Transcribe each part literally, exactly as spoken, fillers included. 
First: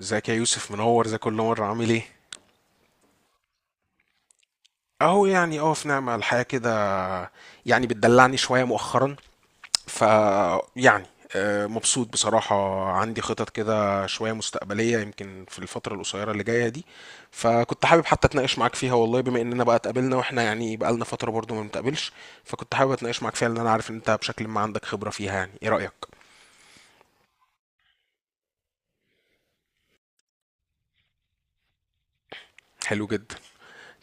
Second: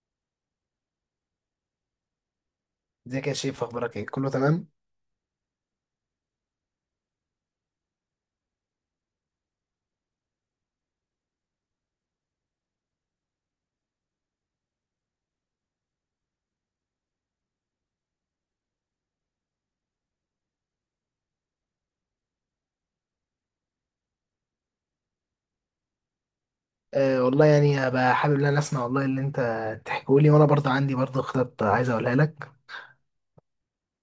ازيك يا يوسف منور زي كل مرة عامل ايه؟ ازيك يا شيف؟ اخبارك ايه؟ كله تمام. اهو يعني اه في نعمة الحياة كده. يعني بتدلعني شوية مؤخرا. ف يعني آه، مبسوط بصراحة. عندي خطط كده شوية مستقبلية يمكن في الفترة القصيرة اللي جاية دي. فكنت حابب حتى اتناقش معاك فيها والله، بما اننا بقى اتقابلنا واحنا يعني بقالنا فترة برضو ما بنتقابلش. فكنت حابب اتناقش معاك فيها لان انا عارف ان انت بشكل ما عندك خبرة فيها. يعني ايه رأيك؟ آه والله، يعني هبقى حابب ان انا اسمع والله اللي انت تحكيه لي، وانا برضه عندي برضه خطط عايز اقولها لك. حلو جدا.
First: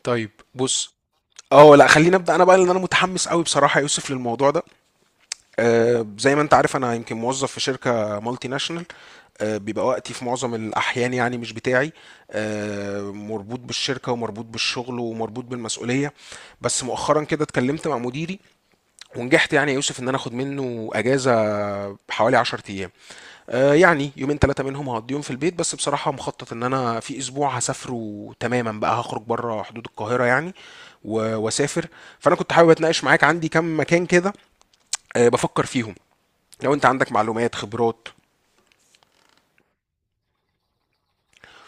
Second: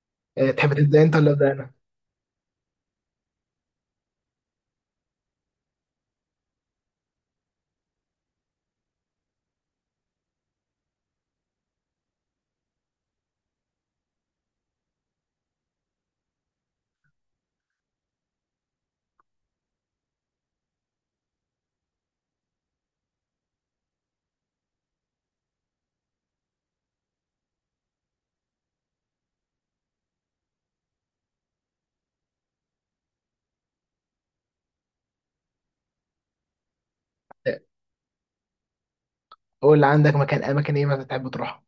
طيب آه تحب بص، تبدا انت ولا ابدا انا؟ اه لا خليني ابدا انا بقى لان انا متحمس قوي بصراحه يا يوسف للموضوع ده. آه، زي ما انت عارف انا يمكن موظف في شركه مالتي ناشونال. آه، بيبقى وقتي في معظم الاحيان يعني مش بتاعي. آه، مربوط بالشركه ومربوط بالشغل ومربوط بالمسؤوليه. بس مؤخرا كده اتكلمت مع مديري، ونجحت يعني يا يوسف ان انا اخد منه اجازه حوالي عشرة ايام. آه، يعني يومين ثلاثه منهم هقضيهم في البيت، بس بصراحه مخطط ان انا في اسبوع هسافره تماما بقى، هخرج بره حدود القاهره يعني و- واسافر. فانا كنت حابب اتناقش معاك، عندي كام مكان كده آه، بفكر فيهم، لو انت عندك معلومات آه، خبرات. قول اللي عندك. مكان اماكن ايه مثلا تحب تروحها؟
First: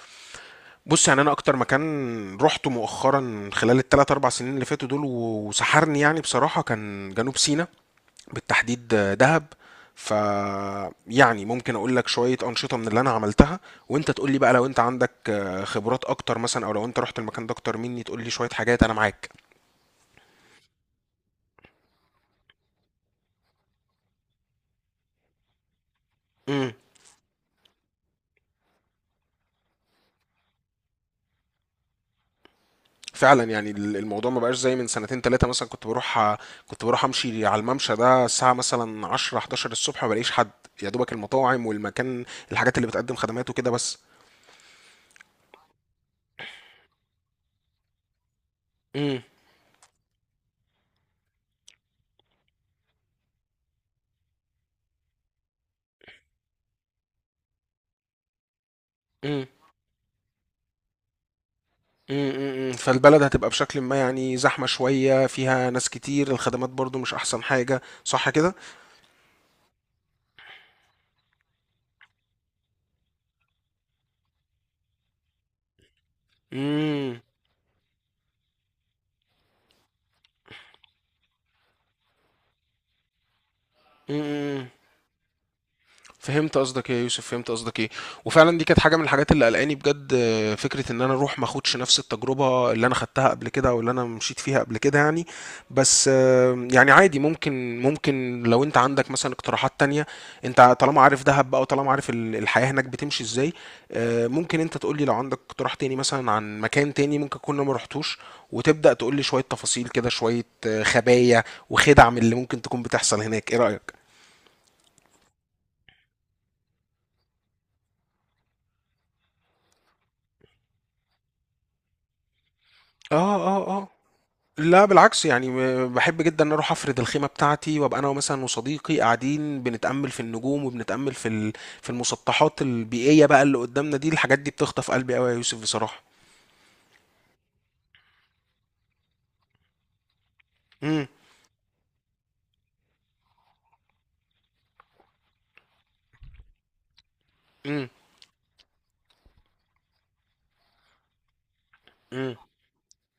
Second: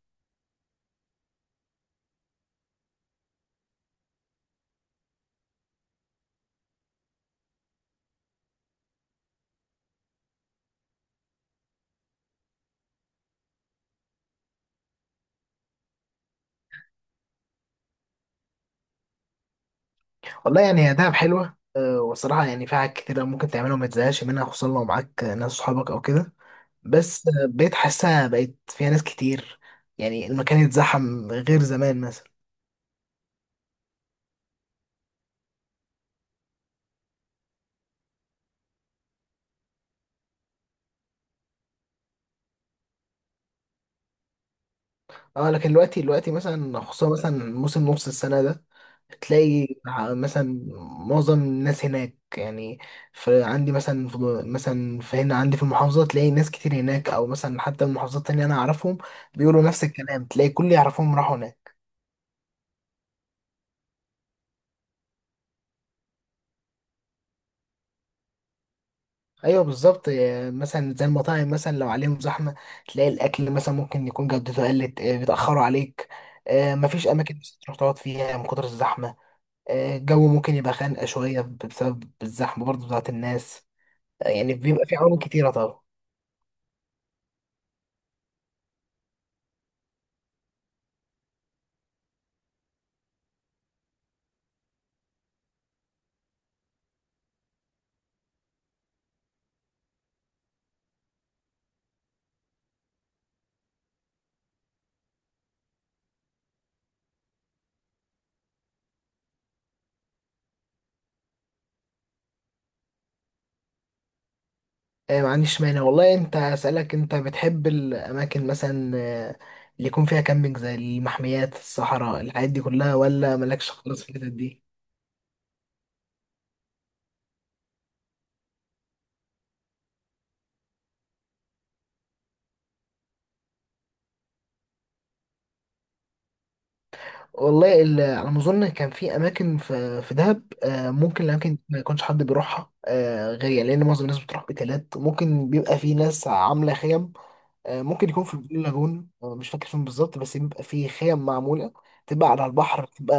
بص يعني انا اكتر مكان رحته مؤخرا خلال الثلاث اربع سنين اللي فاتوا دول و- وسحرني يعني بصراحة كان جنوب سيناء، بالتحديد آه، دهب. ف يعني ممكن اقول لك شوية انشطة من اللي انا عملتها، وانت تقول لي بقى لو انت عندك آه، خبرات اكتر مثلا، او لو انت رحت المكان ده اكتر مني تقول لي شوية حاجات. انا معاك. والله يعني هي دهب حلوه، آه والصراحه يعني فيها حاجات كتير ممكن تعملها وما تزهقش منها، خصوصا لو معاك ناس صحابك او كده. امم. بس آه، بقيت حاسها بقيت فيها ناس كتير، يعني المكان اتزحم غير زمان مثلا. فعلا يعني ال- الموضوع ما بقاش زي من سنتين ثلاثة مثلا. كنت بروح ع- كنت بروح امشي على الممشى ده الساعة مثلا عشرة حداشر الصبح ما بلاقيش حد، يا دوبك المطاعم والمكان، الحاجات اللي بتقدم خدمات وكده بس. اه لكن دلوقتي، دلوقتي مثلا خصوصا مثلا موسم نص السنة ده امم. تلاقي مثلا معظم الناس هناك، يعني في عندي مثلا في مثلا في هنا عندي في المحافظة تلاقي ناس كتير هناك، أو مثلا حتى المحافظات التانية أنا أعرفهم امم. بيقولوا نفس الكلام، تلاقي كل اللي يعرفهم راحوا هناك. امم. فالبلد هتبقى بشكل ما يعني زحمة شوية، فيها ناس كتير، الخدمات برضو مش احسن حاجة، صح كده؟ أيوه بالظبط، آه، مثلا زي المطاعم مثلا لو عليهم زحمة تلاقي الأكل مثلا ممكن يكون جودته قلت، آه، بيتأخروا عليك، آه، مفيش امم. أماكن بس تروح تقعد فيها من كتر الزحمة، آه، الجو ممكن يبقى خانقة شوية بسبب الزحمة برضه بتاعت الناس. آه، يعني بيبقى في عوامل كتيرة طبعا. فهمت قصدك ايه يا يوسف، فهمت قصدك ايه. وفعلا دي كانت حاجه من الحاجات اللي قلقاني بجد. آه، فكره ان انا اروح ما اخدش نفس التجربه اللي انا خدتها قبل كده، او اللي انا مشيت فيها قبل كده يعني. بس آه، يعني عادي، ممكن ممكن لو انت عندك مثلا اقتراحات تانية، انت طالما عارف دهب بقى وطالما عارف ال- الحياه هناك بتمشي ازاي. آه، ممكن انت تقول لي لو عندك اقتراح تاني مثلا عن مكان تاني ممكن كنا ما رحتوش، وتبدا تقول لي شويه تفاصيل كده، شويه آه، خبايا وخدع من اللي ممكن تكون بتحصل هناك. ايه رايك؟ آه، ما عنديش مانع والله. انت اسألك، انت بتحب الأماكن مثلا آه، اللي يكون فيها كامبينج زي المحميات الصحراء الحاجات دي كلها، اه ولا مالكش اه اه. خالص في الحتت دي؟ لا بالعكس يعني م- بحب جدا ان اروح افرد الخيمه بتاعتي، وابقى انا مثلا وصديقي قاعدين بنتامل في النجوم وبنتامل في ال... في المسطحات البيئيه بقى اللي قدامنا دي. الحاجات دي بتخطف قلبي قوي يا يوسف بصراحه. والله، ال- على ما أظن كان في أماكن في في دهب، آه، امم. ممكن الأماكن دي ما يكونش حد بيروحها آه، غير يعني، لأن معظم الناس بتروح أوتيلات. ممكن بيبقى في ناس عاملة خيم، آه، امم. ممكن يكون في البلو لاجون. آه، مش فاكر فين بالظبط، بس بيبقى فيه خيم معمولة تبقى امم. على البحر، بتبقى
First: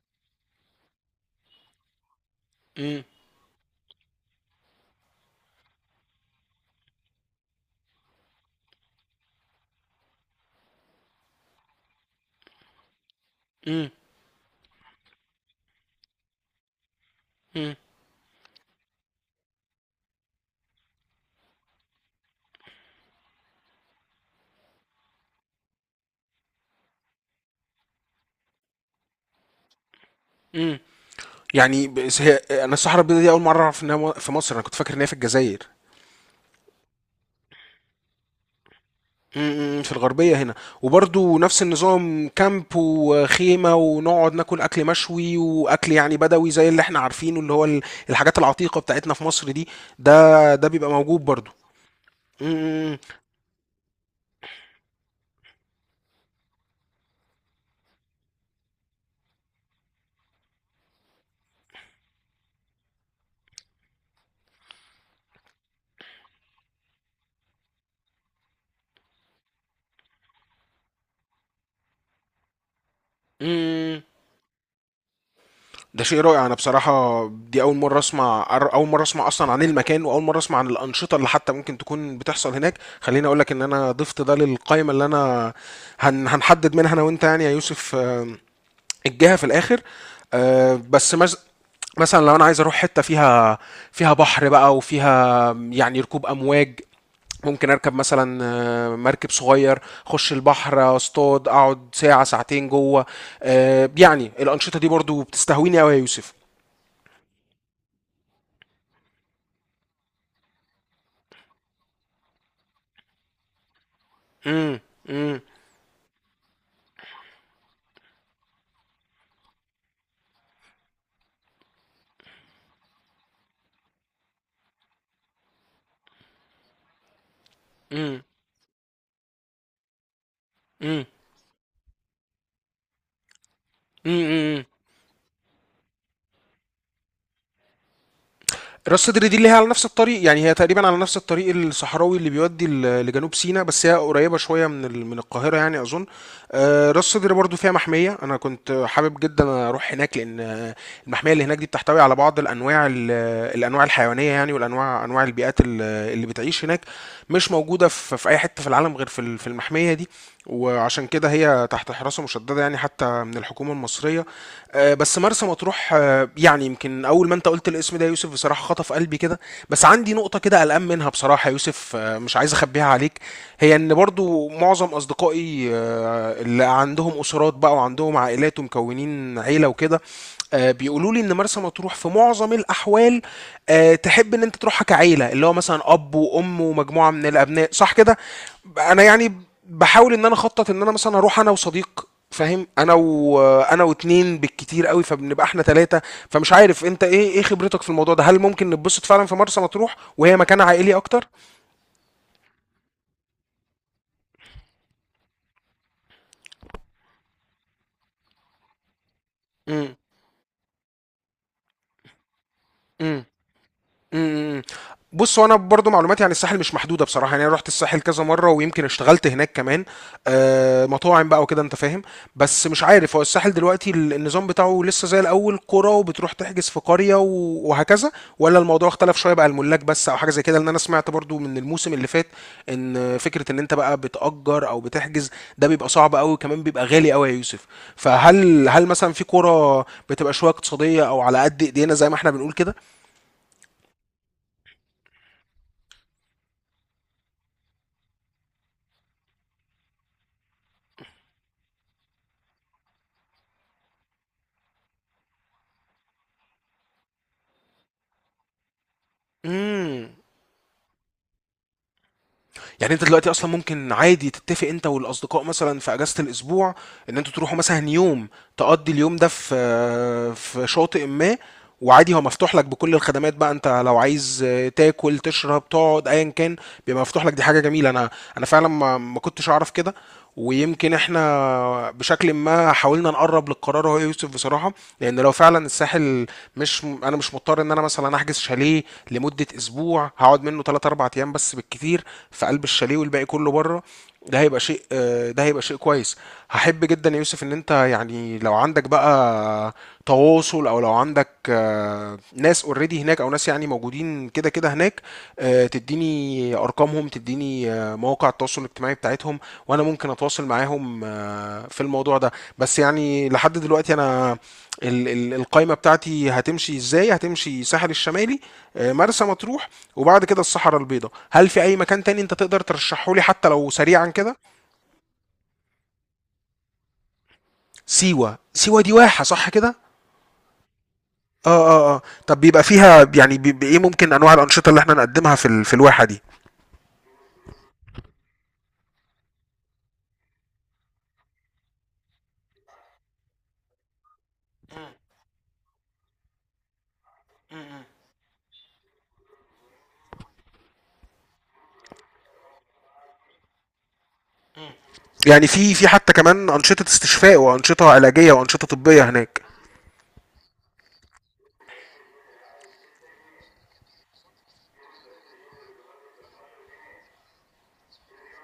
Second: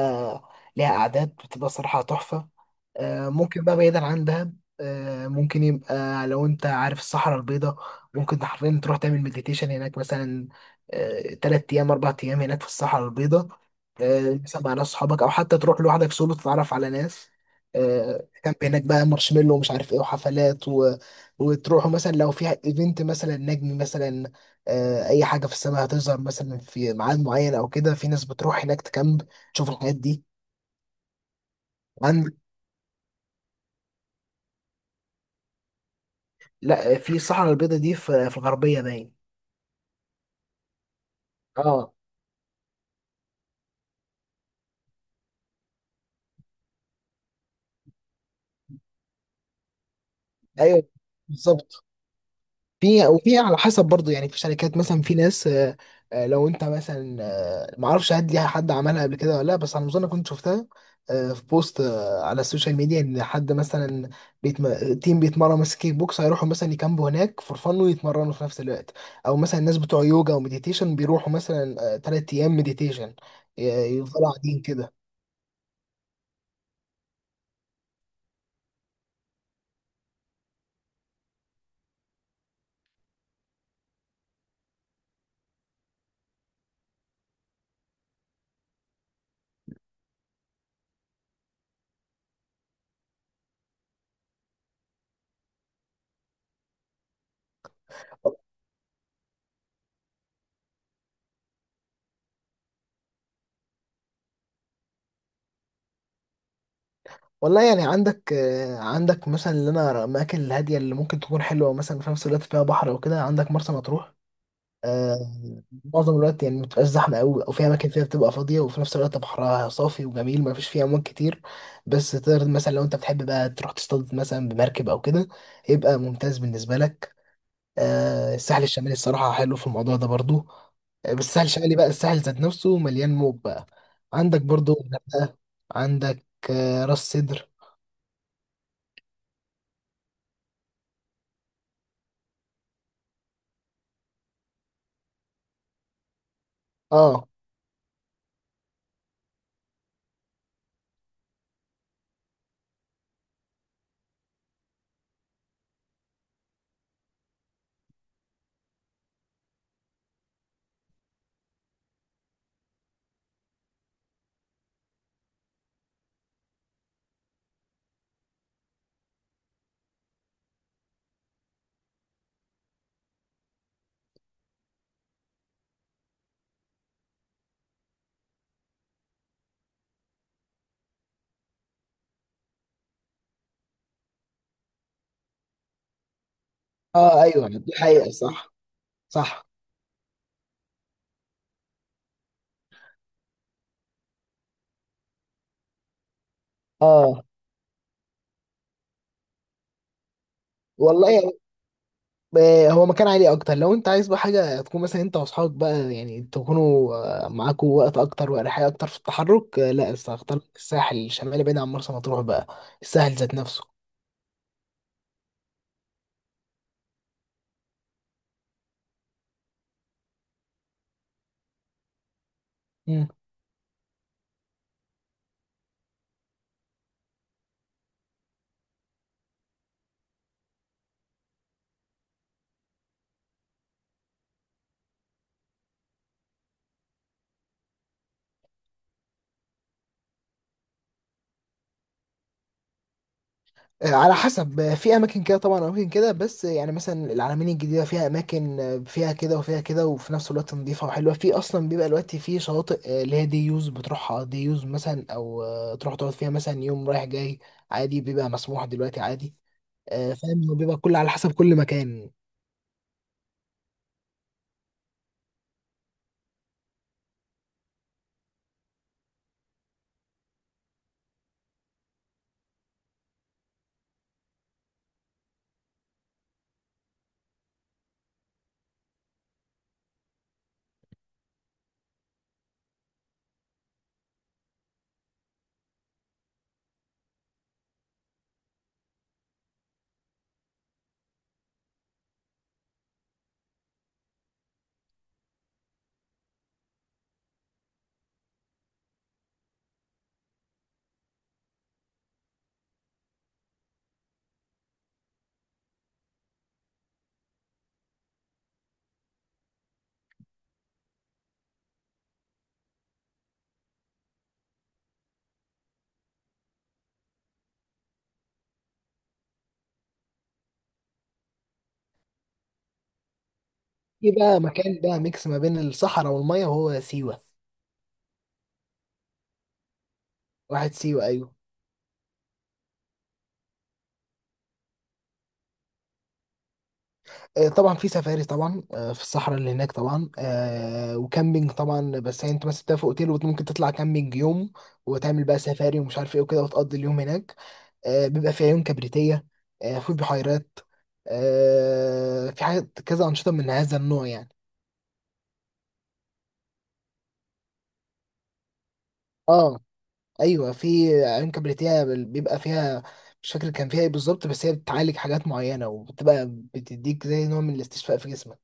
ليها قعدات بتبقى صراحة تحفة. امم. آه، ممكن بقى بعيدا عن دهب، آه، ممكن يبقى لو انت عارف الصحراء البيضاء ممكن حرفيا تروح تعمل مديتيشن هناك مثلا، آه، تلات أيام أربع أيام هناك في الصحراء البيضاء، امم. آه، مثلا مع ناس صحابك أو حتى تروح لوحدك سولو تتعرف على ناس، امم. آه، كامب هناك بقى مارشميلو ومش عارف ايه وحفلات و... وتروحوا مثلا لو في ايفنت مثلا نجم مثلا، آه، اي حاجه في السماء هتظهر مثلا في ميعاد معين او كده، في ناس بتروح هناك تكامب تشوف الحاجات دي. امم. يعني بس عن هي انا الصحراء البيضاء دي اول مره اعرف انها مو- في مصر. انا كنت فاكر ان هي في الجزائر. لا، في الصحراء البيضاء دي في في الغربيه باين. امم، امم، في الغربية هنا. وبرضو نفس اه النظام، كامب وخيمة ونقعد ناكل أكل مشوي وأكل يعني بدوي زي اللي احنا عارفينه، اللي هو ال- الحاجات العتيقة بتاعتنا في مصر دي، ده ده ايوه بيبقى موجود برضو. بالظبط. امم، في، وفي على حسب برضه، يعني في شركات مثلا، في ناس آه، آه، لو انت مثلا آه، ما اعرفش هل ليها حد عملها قبل كده ولا لا، بس على ما اظن كنت شفتها آه، في بوست آه، على السوشيال ميديا ان حد مثلا بيتم... تيم بيتمرن مثلا كيك بوكس هيروحوا مثلا يكامبوا هناك فور فن ويتمرنوا في نفس الوقت، او مثلا الناس بتوع يوجا ومديتيشن بيروحوا مثلا ثلاث ايام مديتيشن ي- امم. يفضلوا قاعدين كده. ده شيء رائع. أنا بصراحة دي أول مرة أسمع أر- أول مرة أسمع أصلا عن المكان، وأول مرة أسمع عن الأنشطة اللي حتى ممكن تكون بتحصل هناك. خليني أقول لك إن أنا ضفت ده للقائمة اللي أنا هن هنحدد منها أنا وأنت يعني يا يوسف. آم، الجهة في الآخر. آه، بس مز... مثلا لو انا عايز اروح حته فيها، فيها بحر بقى وفيها يعني ركوب امواج، ممكن اركب مثلا آه، مركب صغير، اخش البحر، اصطاد، اقعد ساعه ساعتين جوه. آه، يعني الانشطه دي برضو بتستهويني قوي يا يوسف. والله يعني عندك، آه، عندك مثلا اللي انا الاماكن الهاديه اللي ممكن تكون حلوه مثلا في نفس الوقت فيها بحر او كده، عندك مرسى مطروح. امم. آه، معظم الوقت يعني متبقاش زحمة أوي، أو في أماكن فيها بتبقى فاضية وفي نفس الوقت بحرها صافي وجميل مفيش فيه أمواج كتير، بس تقدر مثلا لو أنت بتحب بقى تروح تصطاد مثلا بمركب أو كده يبقى ممتاز بالنسبة لك. امم. آه، الساحل الشمالي الصراحة حلو في الموضوع ده برضو، امم. آه، بس الساحل الشمالي بقى الساحل ذات نفسه مليان موج بقى. عندك امم. برضو الغردقة، عندك آه، راس سدر. راس سدر دي اللي هي على نفس الطريق، يعني هي تقريبا على نفس الطريق الصحراوي اللي بيودي ل- لجنوب سيناء، بس هي قريبة شوية من ال- من القاهرة يعني أظن. آه، راس اه سدر برضو فيها محمية، أنا كنت حابب جدا أروح هناك لأن آه، المحمية اللي هناك دي بتحتوي على بعض الأنواع ال- الأنواع الحيوانية يعني، والأنواع أنواع البيئات ال- اللي بتعيش هناك مش موجودة في في أي حتة في العالم غير في ال- في المحمية دي. وعشان كده هي تحت حراسة مشددة يعني حتى من الحكومة المصرية. آه، بس مرسى مطروح، آه، يعني يمكن اول ما انت قلت الاسم ده يا يوسف بصراحه خطف قلبي كده. بس عندي نقطه كده قلقان منها بصراحه يا يوسف، آه، مش عايز اخبيها عليك. هي ان برضو معظم اصدقائي آه، اللي عندهم اسرات بقى وعندهم عائلات ومكونين عيله وكده، آه، بيقولوا لي ان مرسى مطروح في معظم الاحوال آه، تحب ان انت تروحها كعيله، اللي هو مثلا اب وام ومجموعه اه من ايوه، الابناء، دي صح حقيقة كده؟ صح. ب- انا يعني صح. بحاول ان انا اخطط ان انا مثلا اروح انا وصديق فاهم، انا و... انا واتنين بالكتير قوي، فبنبقى احنا ثلاثه. فمش عارف انت اه ايه ايه خبرتك في الموضوع ده، هل ممكن نتبسط فعلا في مرسى مطروح وهي مكان عائلي اكتر؟ والله، آه، هو مكان عالي اكتر، لو انت عايز بقى حاجه تكون مثلا انت واصحابك بقى يعني تكونوا آه، معاكوا وقت اكتر واريحيه اكتر في التحرك. آه، لا، بس هختار الساحل الشمالي بعيد عن مرسى مطروح بقى، الساحل امم. ذات نفسه. امم، امم. بص هو انا برضو معلوماتي عن الساحل مش محدوده بصراحه، يعني انا رحت الساحل كذا مره، ويمكن اشتغلت هناك كمان، آه مطاعم بقى وكده انت فاهم. بس مش مم. عارف هو الساحل دلوقتي ال- النظام بتاعه لسه زي الاول قرى، وبتروح تحجز في قريه و- وهكذا، ولا الموضوع اختلف شويه بقى، الملاك بس او حاجه زي كده. لان انا سمعت برضو من الموسم اللي فات ان فكره ان انت بقى بتأجر او بتحجز ده بيبقى صعب قوي، وكمان بيبقى غالي قوي يا يوسف. فهل هل مثلا في قرى بتبقى شويه اقتصاديه او على قد ايدينا زي ما احنا بنقول كده؟ آه، على حسب، آه، في اماكن كده طبعا، اماكن كده، بس آه، يعني مثلا العلمين الجديده فيها اماكن، آه، فيها كده وفيها كده وفي نفس الوقت نظيفه وحلوه. في اصلا بيبقى دلوقتي في شواطئ آه، اللي هي دي يوز بتروحها، دي يوز مثلا، او آه، تروح تقعد فيها مثلا يوم رايح جاي عادي. بيبقى مسموح دلوقتي عادي. امم. آه، فاهم، هو بيبقى كل على حسب كل مكان. يعني انت دلوقتي اصلا ممكن عادي تتفق انت والاصدقاء مثلا في اجازة الاسبوع ان انتوا تروحوا مثلا يوم، تقضي اليوم ده في في شاطئ ما، وعادي هو مفتوح لك بكل الخدمات بقى، انت لو عايز تاكل تشرب تقعد ايا كان بيبقى مفتوح لك. دي حاجة جميلة، انا انا فعلا ما ما كنتش اعرف كده. ويمكن احنا بشكل ما حاولنا نقرب للقرار، هو يوسف بصراحة، لان لو فعلا الساحل مش انا مش مضطر ان انا مثلا احجز شاليه لمده اسبوع، هقعد منه تلاتة اربعة ايام بس بالكتير في قلب الشاليه والباقي كله بره، ده هيبقى شيء آه، ده هيبقى شيء كويس. هحب جدا يا يوسف ان انت يعني لو عندك بقى تواصل، او لو عندك آه، ناس اوريدي هناك، او ناس يعني موجودين كده كده هناك، آه، تديني ارقامهم، تديني آه، مواقع التواصل الاجتماعي بتاعتهم، وانا ممكن اتواصل معاهم آه، في الموضوع ده. بس يعني لحد دلوقتي انا ال- ال- القايمة بتاعتي هتمشي ازاي، هتمشي ساحل الشمالي، آه، مرسى مطروح، وبعد كده الصحراء البيضاء. هل في اي مكان تاني انت تقدر ترشحه لي حتى لو سريعا في كده؟ بقى مكان بقى ميكس ما بين الصحراء والميه وهو سيوه. سيوة، سيوة دي واحة صح كده؟ واحد سيوه ايوه. اه اه اه. طب بيبقى فيها يعني بيبقى ايه ممكن انواع الانشطة اللي احنا نقدمها في ال- في الواحة دي؟ آه، طبعا في سفاري طبعا، آه، في الصحراء اللي هناك طبعا، آه، وكامبينج طبعا، بس يعني انت مثلا بتبقى في اوتيل وممكن تطلع كامبينج يوم وتعمل بقى سفاري ومش عارف ايه وكده وتقضي اليوم هناك. آه، بيبقى في عيون كبريتية، آه، في بحيرات، آه، في حاجات كذا، أنشطة من هذا النوع يعني. يعني في في حتى كمان انشطة استشفاء وانشطة علاجية وانشطة طبية هناك؟ اه ايوه، في عيون كبريتية بيبقى فيها، مش فاكر كان فيها ايه بالظبط، بس هي بتعالج حاجات معينة وبتبقى بتديك زي نوع من الاستشفاء في جسمك.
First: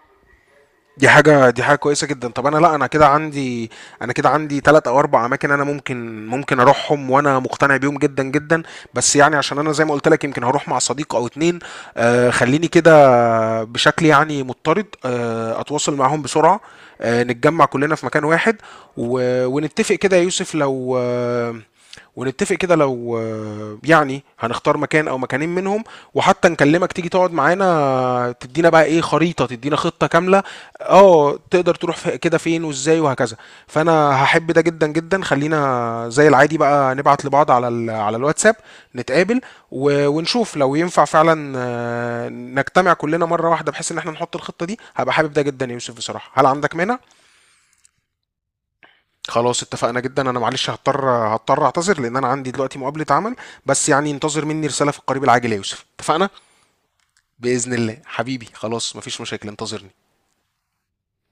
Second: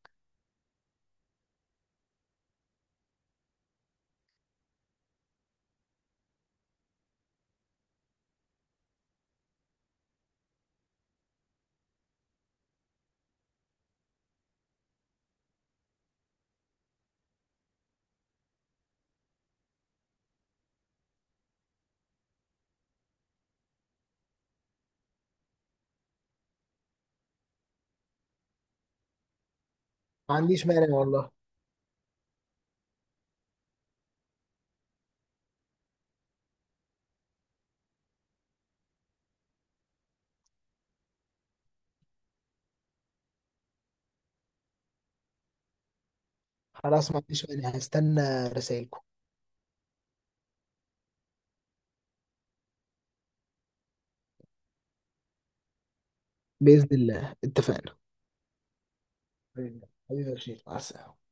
دي حاجة، دي حاجة كويسة جدا. طب انا لا انا كده عندي، انا كده عندي تلات او اربع اماكن انا ممكن ممكن اروحهم وانا مقتنع بيهم جدا جدا. بس يعني عشان انا زي ما قلت لك يمكن هروح مع صديق او اتنين، آه خليني كده بشكل يعني مضطرد آه اتواصل معاهم بسرعة، آه نتجمع كلنا في مكان واحد و... ونتفق كده يا يوسف لو آه ونتفق كده لو آه، يعني هنختار مكان او مكانين منهم، وحتى نكلمك تيجي تقعد معانا، تدينا بقى ايه، خريطة، تدينا خطة ما كاملة، عنديش مانع والله. اه تقدر تروح في كده فين وازاي وهكذا. فانا هحب ده جدا جدا. خلينا زي العادي بقى نبعت لبعض على ال على الواتساب، نتقابل و- ونشوف لو ينفع فعلا آه، نجتمع كلنا مرة واحدة بحيث ان احنا نحط الخطة دي. هبقى حابب ده جدا يا يوسف بصراحة، هل عندك مانع؟ خلاص ما عنديش مانع، هستنى رسائل. خلاص، اتفقنا جدا. انا معلش هضطر، هضطر اعتذر لان انا عندي دلوقتي مقابلة عمل. بس يعني انتظر مني رسالة في القريب العاجل يا يوسف، اتفقنا. بإذن الله بإذن اتفقنا. الله حبيبي، خلاص مفيش مشاكل، حبيبي. انتظرني. حبيبي يا رشيد، مع السلامة.